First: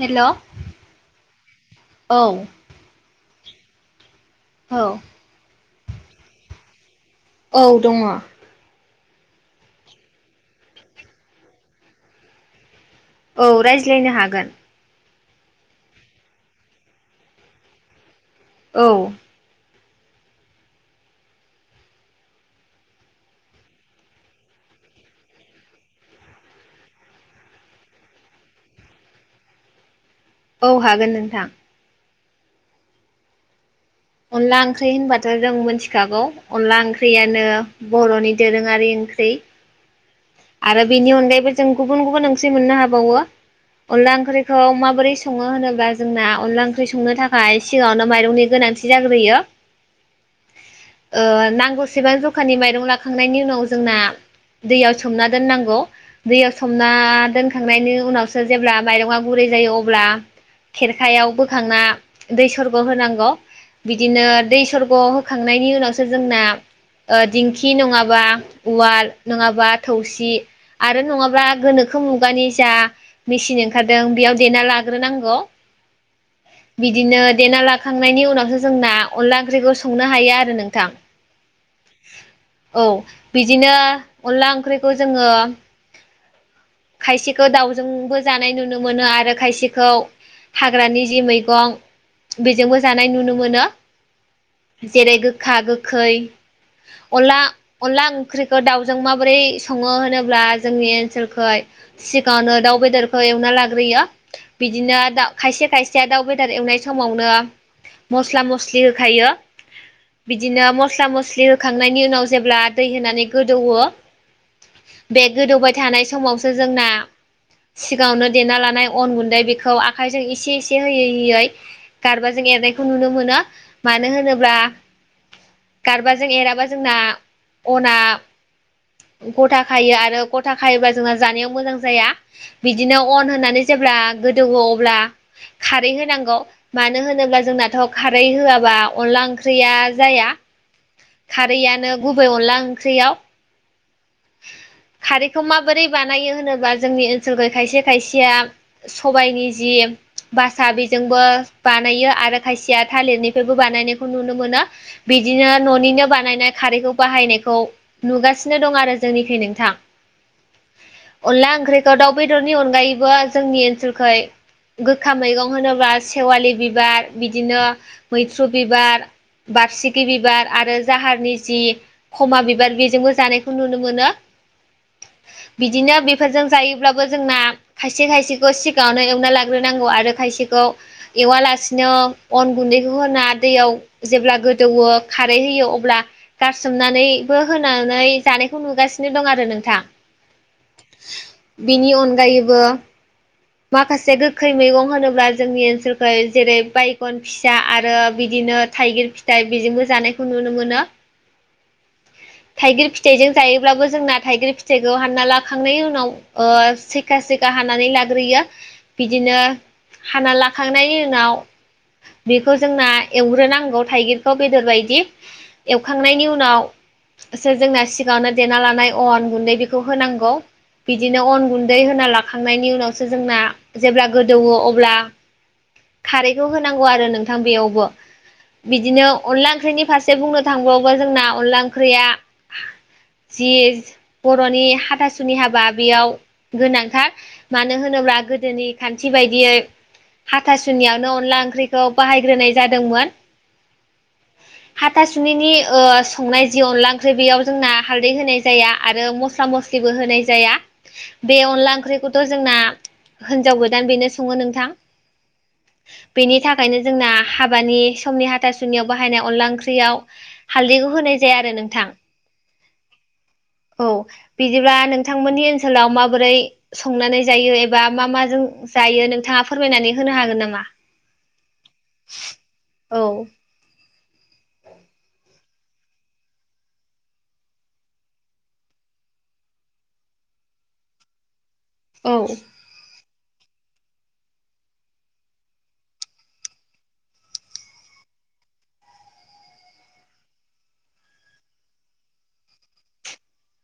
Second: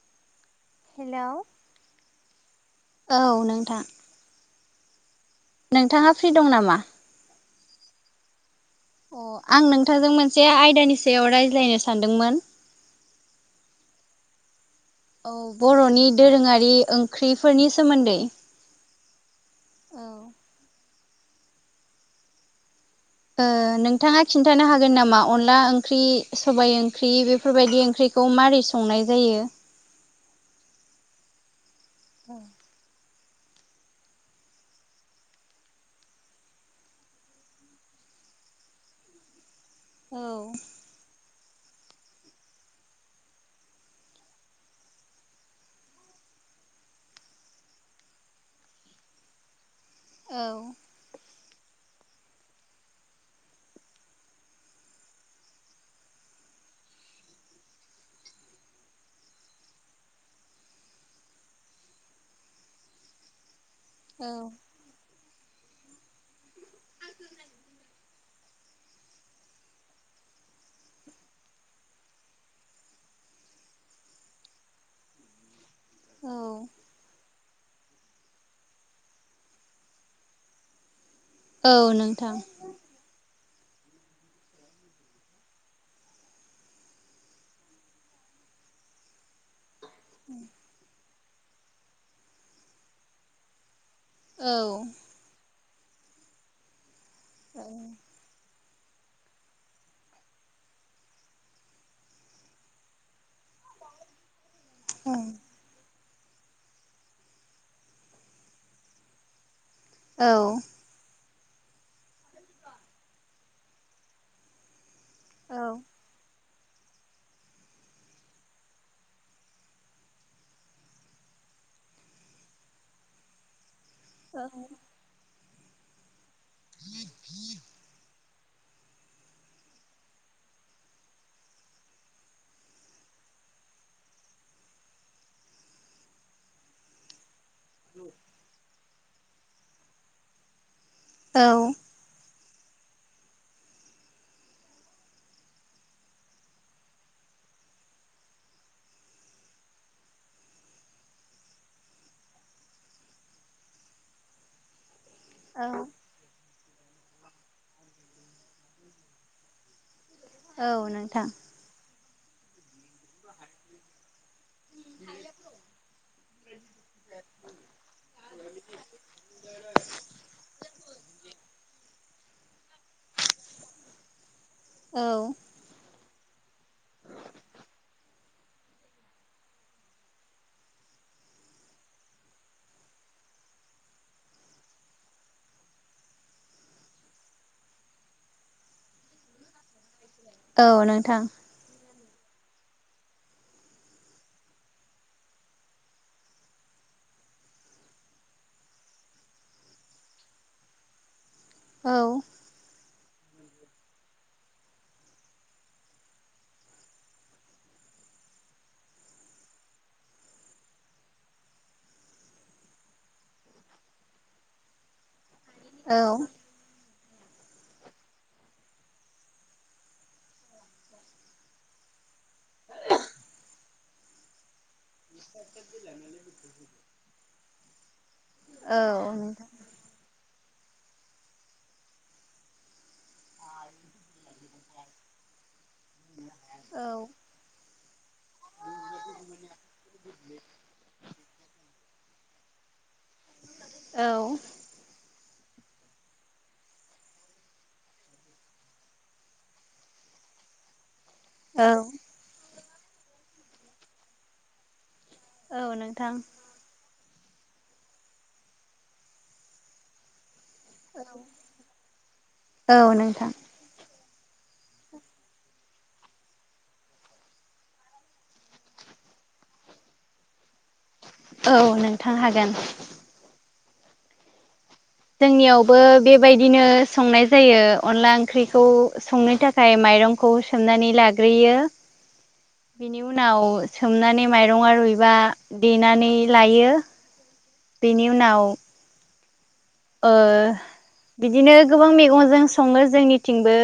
Hello hello औ नोंथां औ नोंथाङा फ्रि दं नामा औ दङ अ आं नोंथांजों मोनसे आयदानि सायाव रायज्लायनो सानदोंमोन । औ रायज्लायनो हागोन । औ बर'नि दोरोङारि ओंख्रिफोरनि सोमोन्दै । औ औ ओ नोंथाङा खिन्थानो हागोन नामा अनला ओंख्रि सबाइ ओंख्रि बेफोरबायदि ओंख्रि खौ मारै संनाय जायो । औ हागोन नोंथां । औ अनला ओंख्रि होनबाथ' जों मिथिखागौ अनला ओंख्रियानो बर'नि दोरोङारि ओंख्रि । औ जों गुबुन गुबुन ओंख्रि मोननो हाबावो । अनला ओंख्रिखौ माबोरै सङो होनोब्ला जोंना अनला ओंख्रि संनो थाखाय सिगाङावनो माइरंनि गोनां थि जाग्रोयो । औ ओ नां गौसेबां जखानि माइरं लाखांनायनि उनाव जोंना दैआव सोमना दोननांगौ दैयाव सोमना दोनखांनायनि उनावसो जेब्ला माइरङा गुरै जायो अब्ला खेरखायाव बोखांना दै सरग होनांगौ । बिदिनो औ दै सरग' हो खांनायनि उनावसो जोंना ओ दिंखि नङाबा उवाल नङाबा थौसि आरो नङाब्ला गोनोखो मुगानि जा मेसिन ओंखारदों बेयाव देना ला लाग्रोनांगौ औ बिदिनो देना लाखांनायनि उनावसो जोंना अनला ओंख्रिखौ संनो हायो आरो नोंथां । औ नोंथां बिदिनो अनला ओंख्रिखौ जोङो खायसेखौ दाउजोंबो जानाय नुनो मोनो आरो खायसेखौ हाग्रानि जि मैगं बेजोंबो जानाय नुनो मोनो औ जेरै गोखा गो खै अनला औ अनला ओंख्रि खौ दाउजों माबोरै सङो होनोब्ला जोंनि ओनसोलखै सिगाङावनो दाउ बेदरखौ एवना लाग्रोयो बिदिनो खायसे खायसे दाउ बेदर एवनाय समावनो मस्ला मस्लि होखायो । औ बिदिनो मस्ला म स्लि होखांनायनि उनाव जेब्ला दै होनानै गोदौवो बे गोदौबाय थानाय समावसो जोंना सिगाङावनो देना लानाय अन गुन्दै बेखौ आखायजों एसे एसे होयै होयै गारबाजों एरनायखौ नुनो मोनो । मानो होनोब्ला गारबाजों एराबा जोंना अना गथा खायो आरो गथा खायोबा जोंना जानायाव मोजां जाया बिदिनो अन होनानै जेब्ला गोदौवो अब्ला खारै होनां गौ मानो होनोब्ला जोंनाथ' खारै होआबा अनला ओंख्रिया जाया । खारैआनो गुबै अनला ओंख्रियाव खारैखौ माबोरै बानायो होनोब्ला जोंनि ओनसोलखै खायसे खायसेया सबायनि जि बासा बेजोंबो बानायो आरो खायसेया थालिरनिफ्रायबो बानायनायखौ नुनो मोनो । बिदिनो न'निनो बानायनाय खारैखौ बाहायनायखौ नुगासिनो दं आरो जोंनिखै नोंथां। औ नोंथां औ दाउ बेदरनि अनगायैबो जोंनि ओनसोलखै गोखा मैगं होनोब्ला सेवालि बिबार, बिदिनो मैथ्रु बिबार, बारसिखि बिबार आरो जाहारनि जि खमा बिबार बेजोंबो जानायखौ नुनो मोनो। औ बिदिनो बे फोरजों जायोब्लाबो जोंना खायसे खायसेखौ सिगाङावनो एवना लाग्रोनांगौ आरो खायसेखौ एवालासिनो अन गुन्दैखौ होना दैयाव जेब्ला गोदौवो खारै होयो अब्ला गारसोमनानैबो होनानै जानायखौ नुगासिनो दं आरो नोंथां। औ नोंथां। बेनि अनगायैबो माखासे गोखै मैगं होनोब्ला जोंनि ओनसोलखै जेरै बायगन फिसा आरो बिदि बिदिनो थाइगिर फिथाइ बेजोंबो जानायखौ नुनो मोनो। औ। थाइगिर फिथाइजों जायोब्लाबो जोंना थाइगिर फिथाइखौ हानना लाखांनायनि उनाव ओ सैखा सैखा हानानै ला ग्रोयो बिदिनो हाना लाखांनायनि उनाव बेखौ जोंना एवग्रोनांगौ थाइगिरखौ बेदर बायदि औ एवखांनायनि उनाव एसे जोंना सिगाङावनो देना लानाय अन गुन्दै बेखौ होनांगौ। बिदिनो अन गुन्दै होना लाखांनायनि उनावसो जोंना जेब्ला गोदौवो अब्ला खारैखौ होनांगौ आरो नोंथां बेयावबो। बिदिनो औ अनला ओंख्रिनि फारसे बुंनो थांबावोबा जोंना अनला ओंख्रिया जि बर'नि हाथासुनि हाबा बेयाव नोंथां गोनांथार। मानो होनोब्ला गोदोनि खान्थि बायदियै हा थासुनियावनो अनला ओंख्रिखौ बाहायग्रोनाय जादोंमोन। औ। हाथासुनिनि ओ संनाय जि अनला ओंख्रि बेयाव जोंना हाल्दै होनाय जाया आरो मस्ला मस्लिबो होनाय नाय जाया। बे औ अनला औ ओंख्रिखौथ' जोंना होनजाव गोदान बेनो सङो नोंथां। औ नोंथां। बेनि थाखायनो जोंना हाबानि समनि हाथासुनियाव बाहायनाय अनला ओंख्रियाव हालदैखौ होनाय जाया आरो नोंथां। औ नोंथां औ। बिदिब्ला नोंथांमोननि ओनसोलाव माबोरै संनानै जायो एबा मा माजों जायो नों - थाङा फोरमायनानै होनो हागोन नामा? औ नोंथां हागोन। औ जोंनियावबो बेबायदिनो संनाय जायो अनला ओंख्रिखौ संनो थाखाय माइ रंखौ सोमनानै लाग्रोयो। औ। बेनि उनाव सोमनानै माइरङा रुइबा देनानै लायो। बेनि उनाव ओ बिदिनो गोबां मैगंजों सङो जोंनिथिंबो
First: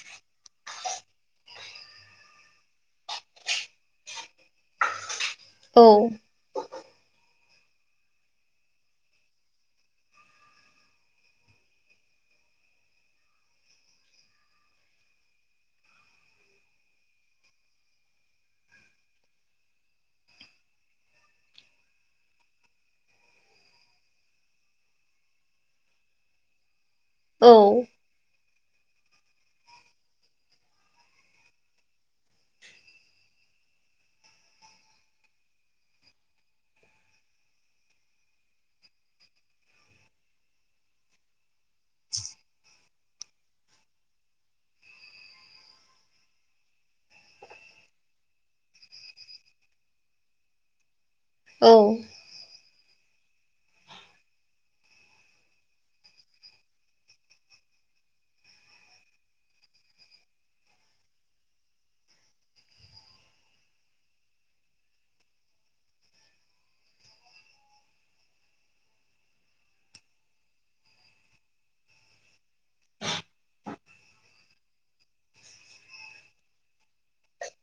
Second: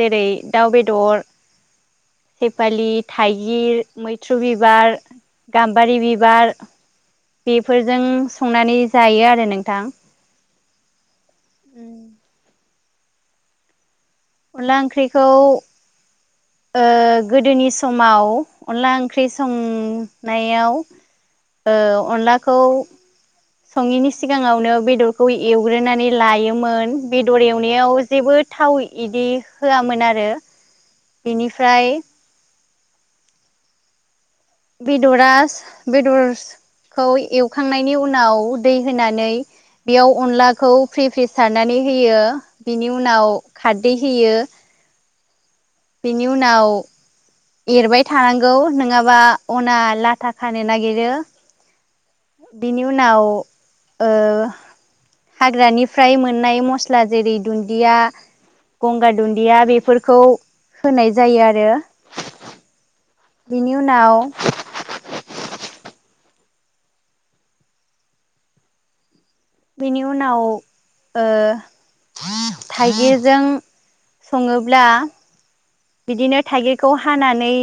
जेरै दाउ बेदर सेपालि, थाइगिर, मै थ्रु बिबार, औ गाम्बारि बिबार बेफोरजों संनानै जायो आरो नोंथां। [unintelligible] अनला ओंख्रिखौ ओ गोदोनि समाव अनला ओंख्रि संनायाव ओ अनलाखौ सङिनि सिगाङावनो बेदरखौ एवग्रोनानै लायोमोन। बेदर औ एवनायाव जेबो थाव इदि होआमोन आरो बिनिफ्राय बेदरास बेदरस खौ एवखांनायनि उनाव दै होनानै बेयाव अनलाखौ फ्रि फ्रि सारनानै होयो बिनि उनाव खारदै होयो। बिनि उनाव एरबाय थानांगौ नङाबा अना लाथा खानो नागिरो। औ बिनि उनाव ओ हाग्रानिफ्राय मोननाय मस्ला जेरै दुन्दिया गंगार दुन्दिया बेफोरखौ होनाय जायो आरो। बिनि उनाव बेनि उनाव ओ थाइगिरजों सङोब्ला बिदिनो थाइगिरखौ हानानै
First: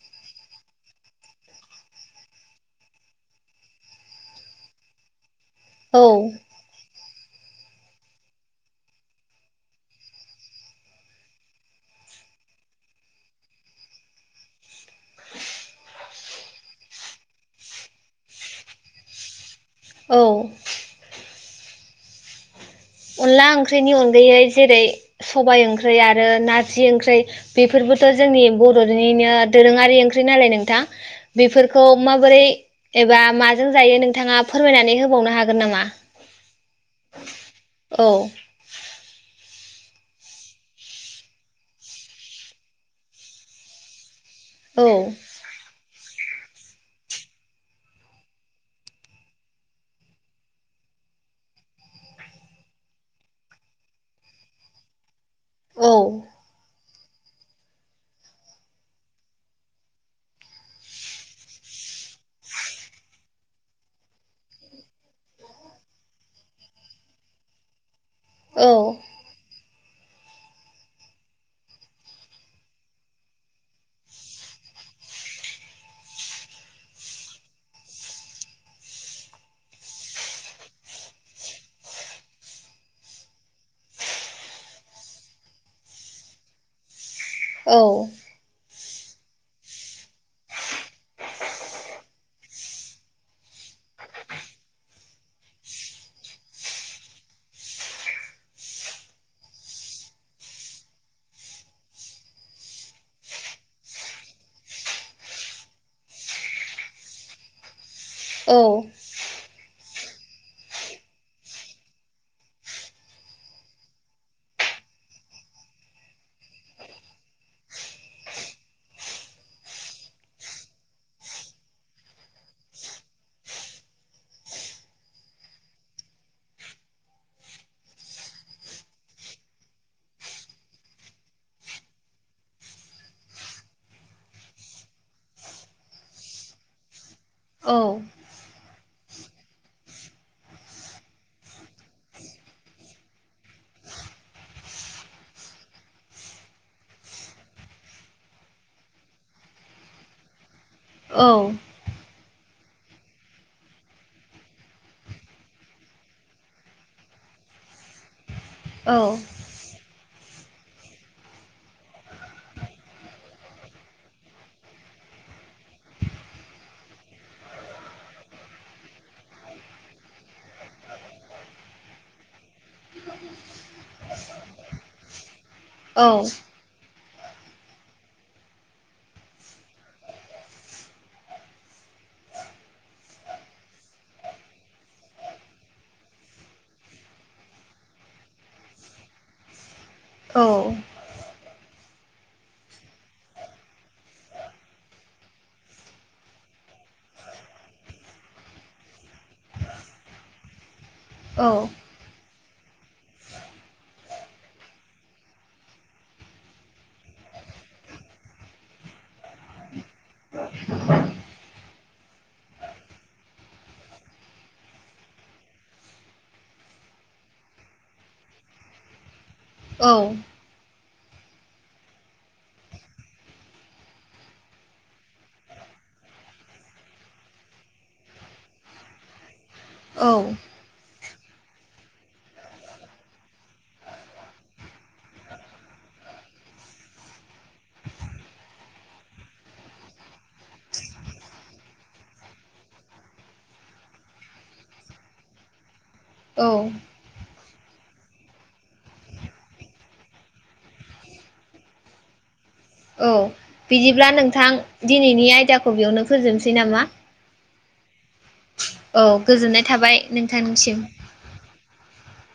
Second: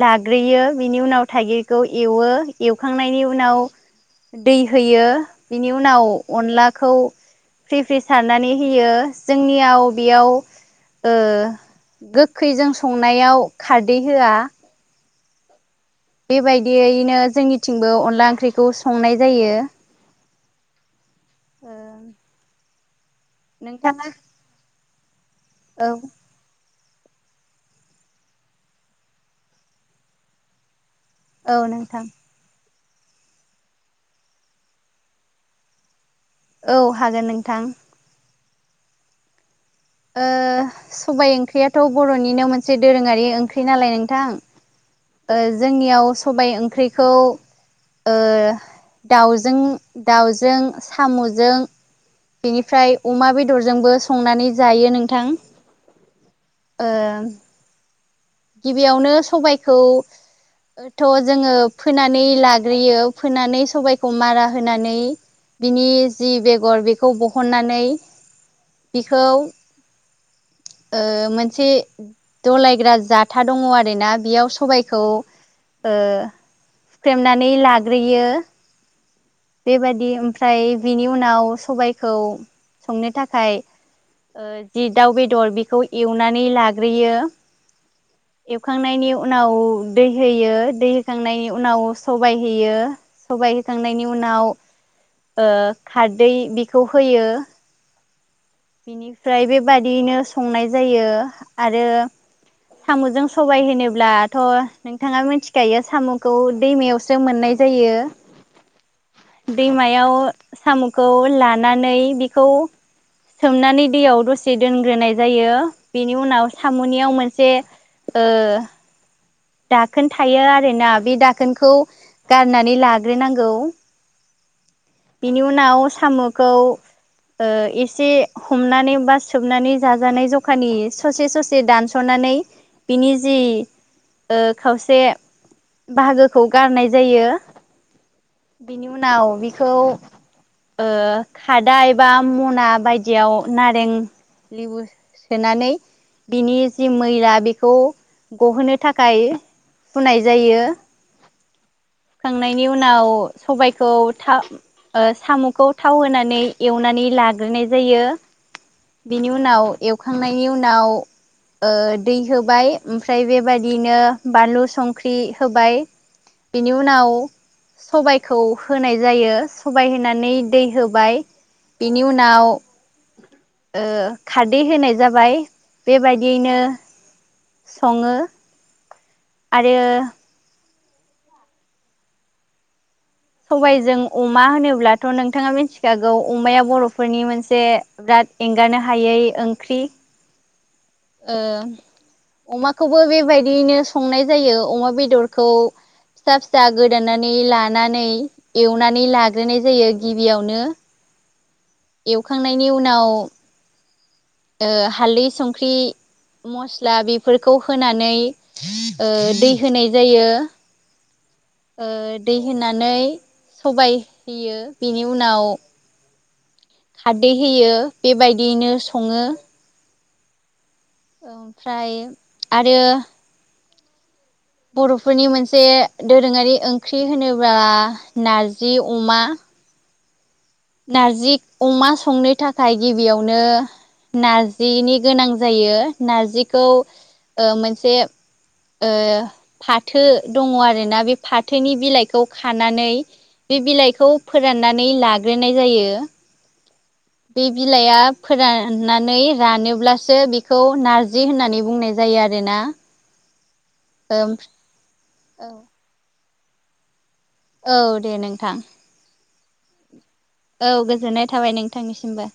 लाग्रोयो बिनि उनाव थाइगिरखौ एवो। एवखांनायनि उनाव दै होयो बिनि औ उनाव अनलाखौ फ्रि फ्रि सारनानै होयो जोंनियाव बेयाव ओ गो खैजों संनायाव खारदै होआ बेबायदियैनो जोंनिथिंबो अनला ओंख्रिखौ संनाय जायो। औ ओ अनला ओंख्रिनि नोंथाङा अनगायै जेरै सबबाय औ ओंख्रि आरो ना थारजि ओंख्रै बेफोरबोथ' जोंनि बर'निनो दोरोङारि ओंख्रि नालाय नोंथां औ बेफोरखौ नोंथां माबोरै एबा माजों जायो नोंथाङा फोरमायनानै होबावनो हागोन नामा? औ हागोन नोंथां। औ ओ सबाय ओंख्रियाथ' बर'निनो मोनसे दोरोङारि ओंख्रि नालाय नोंथां। औ जोंनियाव सबाइ ओंख्रिखौ दाउजों दाउजों साम'जों बेनिफ्राय अमा बेदरजोंबो संनानै जायो नोंथां। औ ओ गिबियावनो सबाइखौ थ' जोङो फोनानै लाग्रोयो फोनानै सबायखौ मारा होनानै बिनि जि बेगर बेखौ बहननानै औ बिखौ मोनसे दलायग्रा जा खोथा दङ आरोना बेयाव सबायखौ ओ सुख्रेमनानै लाग्रोयो। बेबादि ओमफ्राय बिनि उनाव सबायखौ संनो थाखाय जि दाउ बेदर बेखौ एवनानै लाग्रोयो। औ एवखांनायनि उनाव दै होयो दै होखांनायनि उनाव सबाय होयो स बाइ होखांनायनि उनाव खारदै बेखौ होयो। बिनिफ्राय बेबादियैनो संनाय जायो आरो साम'जों सबाय होनोब्लाथ' नोंथाङा मिथिखायो साम'खौ दैमायावसो मोननाय जायो। औ दैमायाव साम'खौ लानानै बेखौ सोमनानै दैयाव दसे दोनग्रोनाय जायो बेनि उनाव सामनियाव मोनसे से ओ दाखोन थायो आरोना बे दाखोनखौ गारनानै लाग्रोनांगौ बिनि उनाव साम'खौ ओ एसे हमनानै बा सोबनानै जाजानाय जखानि ससे ससे दानस'ना नानै बिनि जि ओ खावसे बाहागोखौ गारनाय जायो। औ बिनि उनाव बेखौ ओ खादाय बा मना बायदियाव नारें लिबु सोनानै बिनि जि मैला बेखौ गहोनो थाखाय फुनाय जायो‌। औ। सुखांनायनि उनाव सबायखौ था साम'खौ थाव होनानै एवनानै लाग्रोनाय जायो बेनि उनाव एवखांनायनि उनाव ओ दै होबाय ओमफ्राय बेबादिनो बानलु संख्रि होबाय बिनि उनाव सबायखौ होनाय जायो सबाय होनानै दै होबाय बेनि उनाव ओ खारदै होनाय जाबाय। बेबायदियैनो सङो आरो। सबायजों अमा होनोब्लाथ' नोंथाङा मिथिखागौ अमाया बर'फोरनि मोनसे बिराद एंगारनो हायै ओंख्रि ओ - अमाखौबो बेबायदियैनो संनाय जायो अमा बेदरखौ फिसा फिसा गोदानानै लानानै एवनानै लाग्रोनाय जायो गिबियावनो औ। एवखांनायनि उनाव ओ हालदै संख्रि मस्ला बेफोरखौ होनानै ओ दै होनाय जायो‌ ओ दै होनानै सबाय होयो बेनि उनाव खारदै होयो बेबायदियैनो सङो औ। ओमफ्राय आरो बर'फोरनि मोनसे दोरोङारि ओंख्रि होनोब्ला नारजि अमा औ। नारजि अमा संनो थाखाय गिबियावनो नारजिनि गोनां जायो नारजिखौ ओ मोनसे ओ फाथो दङ आरोना बे फाथोनि बिलाइखौ खानानै बे बिलाइखौ फोराननानै लाग्रोनाय जायो औ बे बिलाइआ फोराननानै रानोब्लासो बेखौ नारजि होननानै बुंनाय जायो आरोना औ बिदिब्ला ओम नोंथां दिनैनि आयदाखौ बेयावनो फोजोबनोसै नामा औ दे नोंथां औ गोजोननाय थाबाय औ नोंथांनिसिम गोजोननाय थाबाय नोंथांनिसिमबो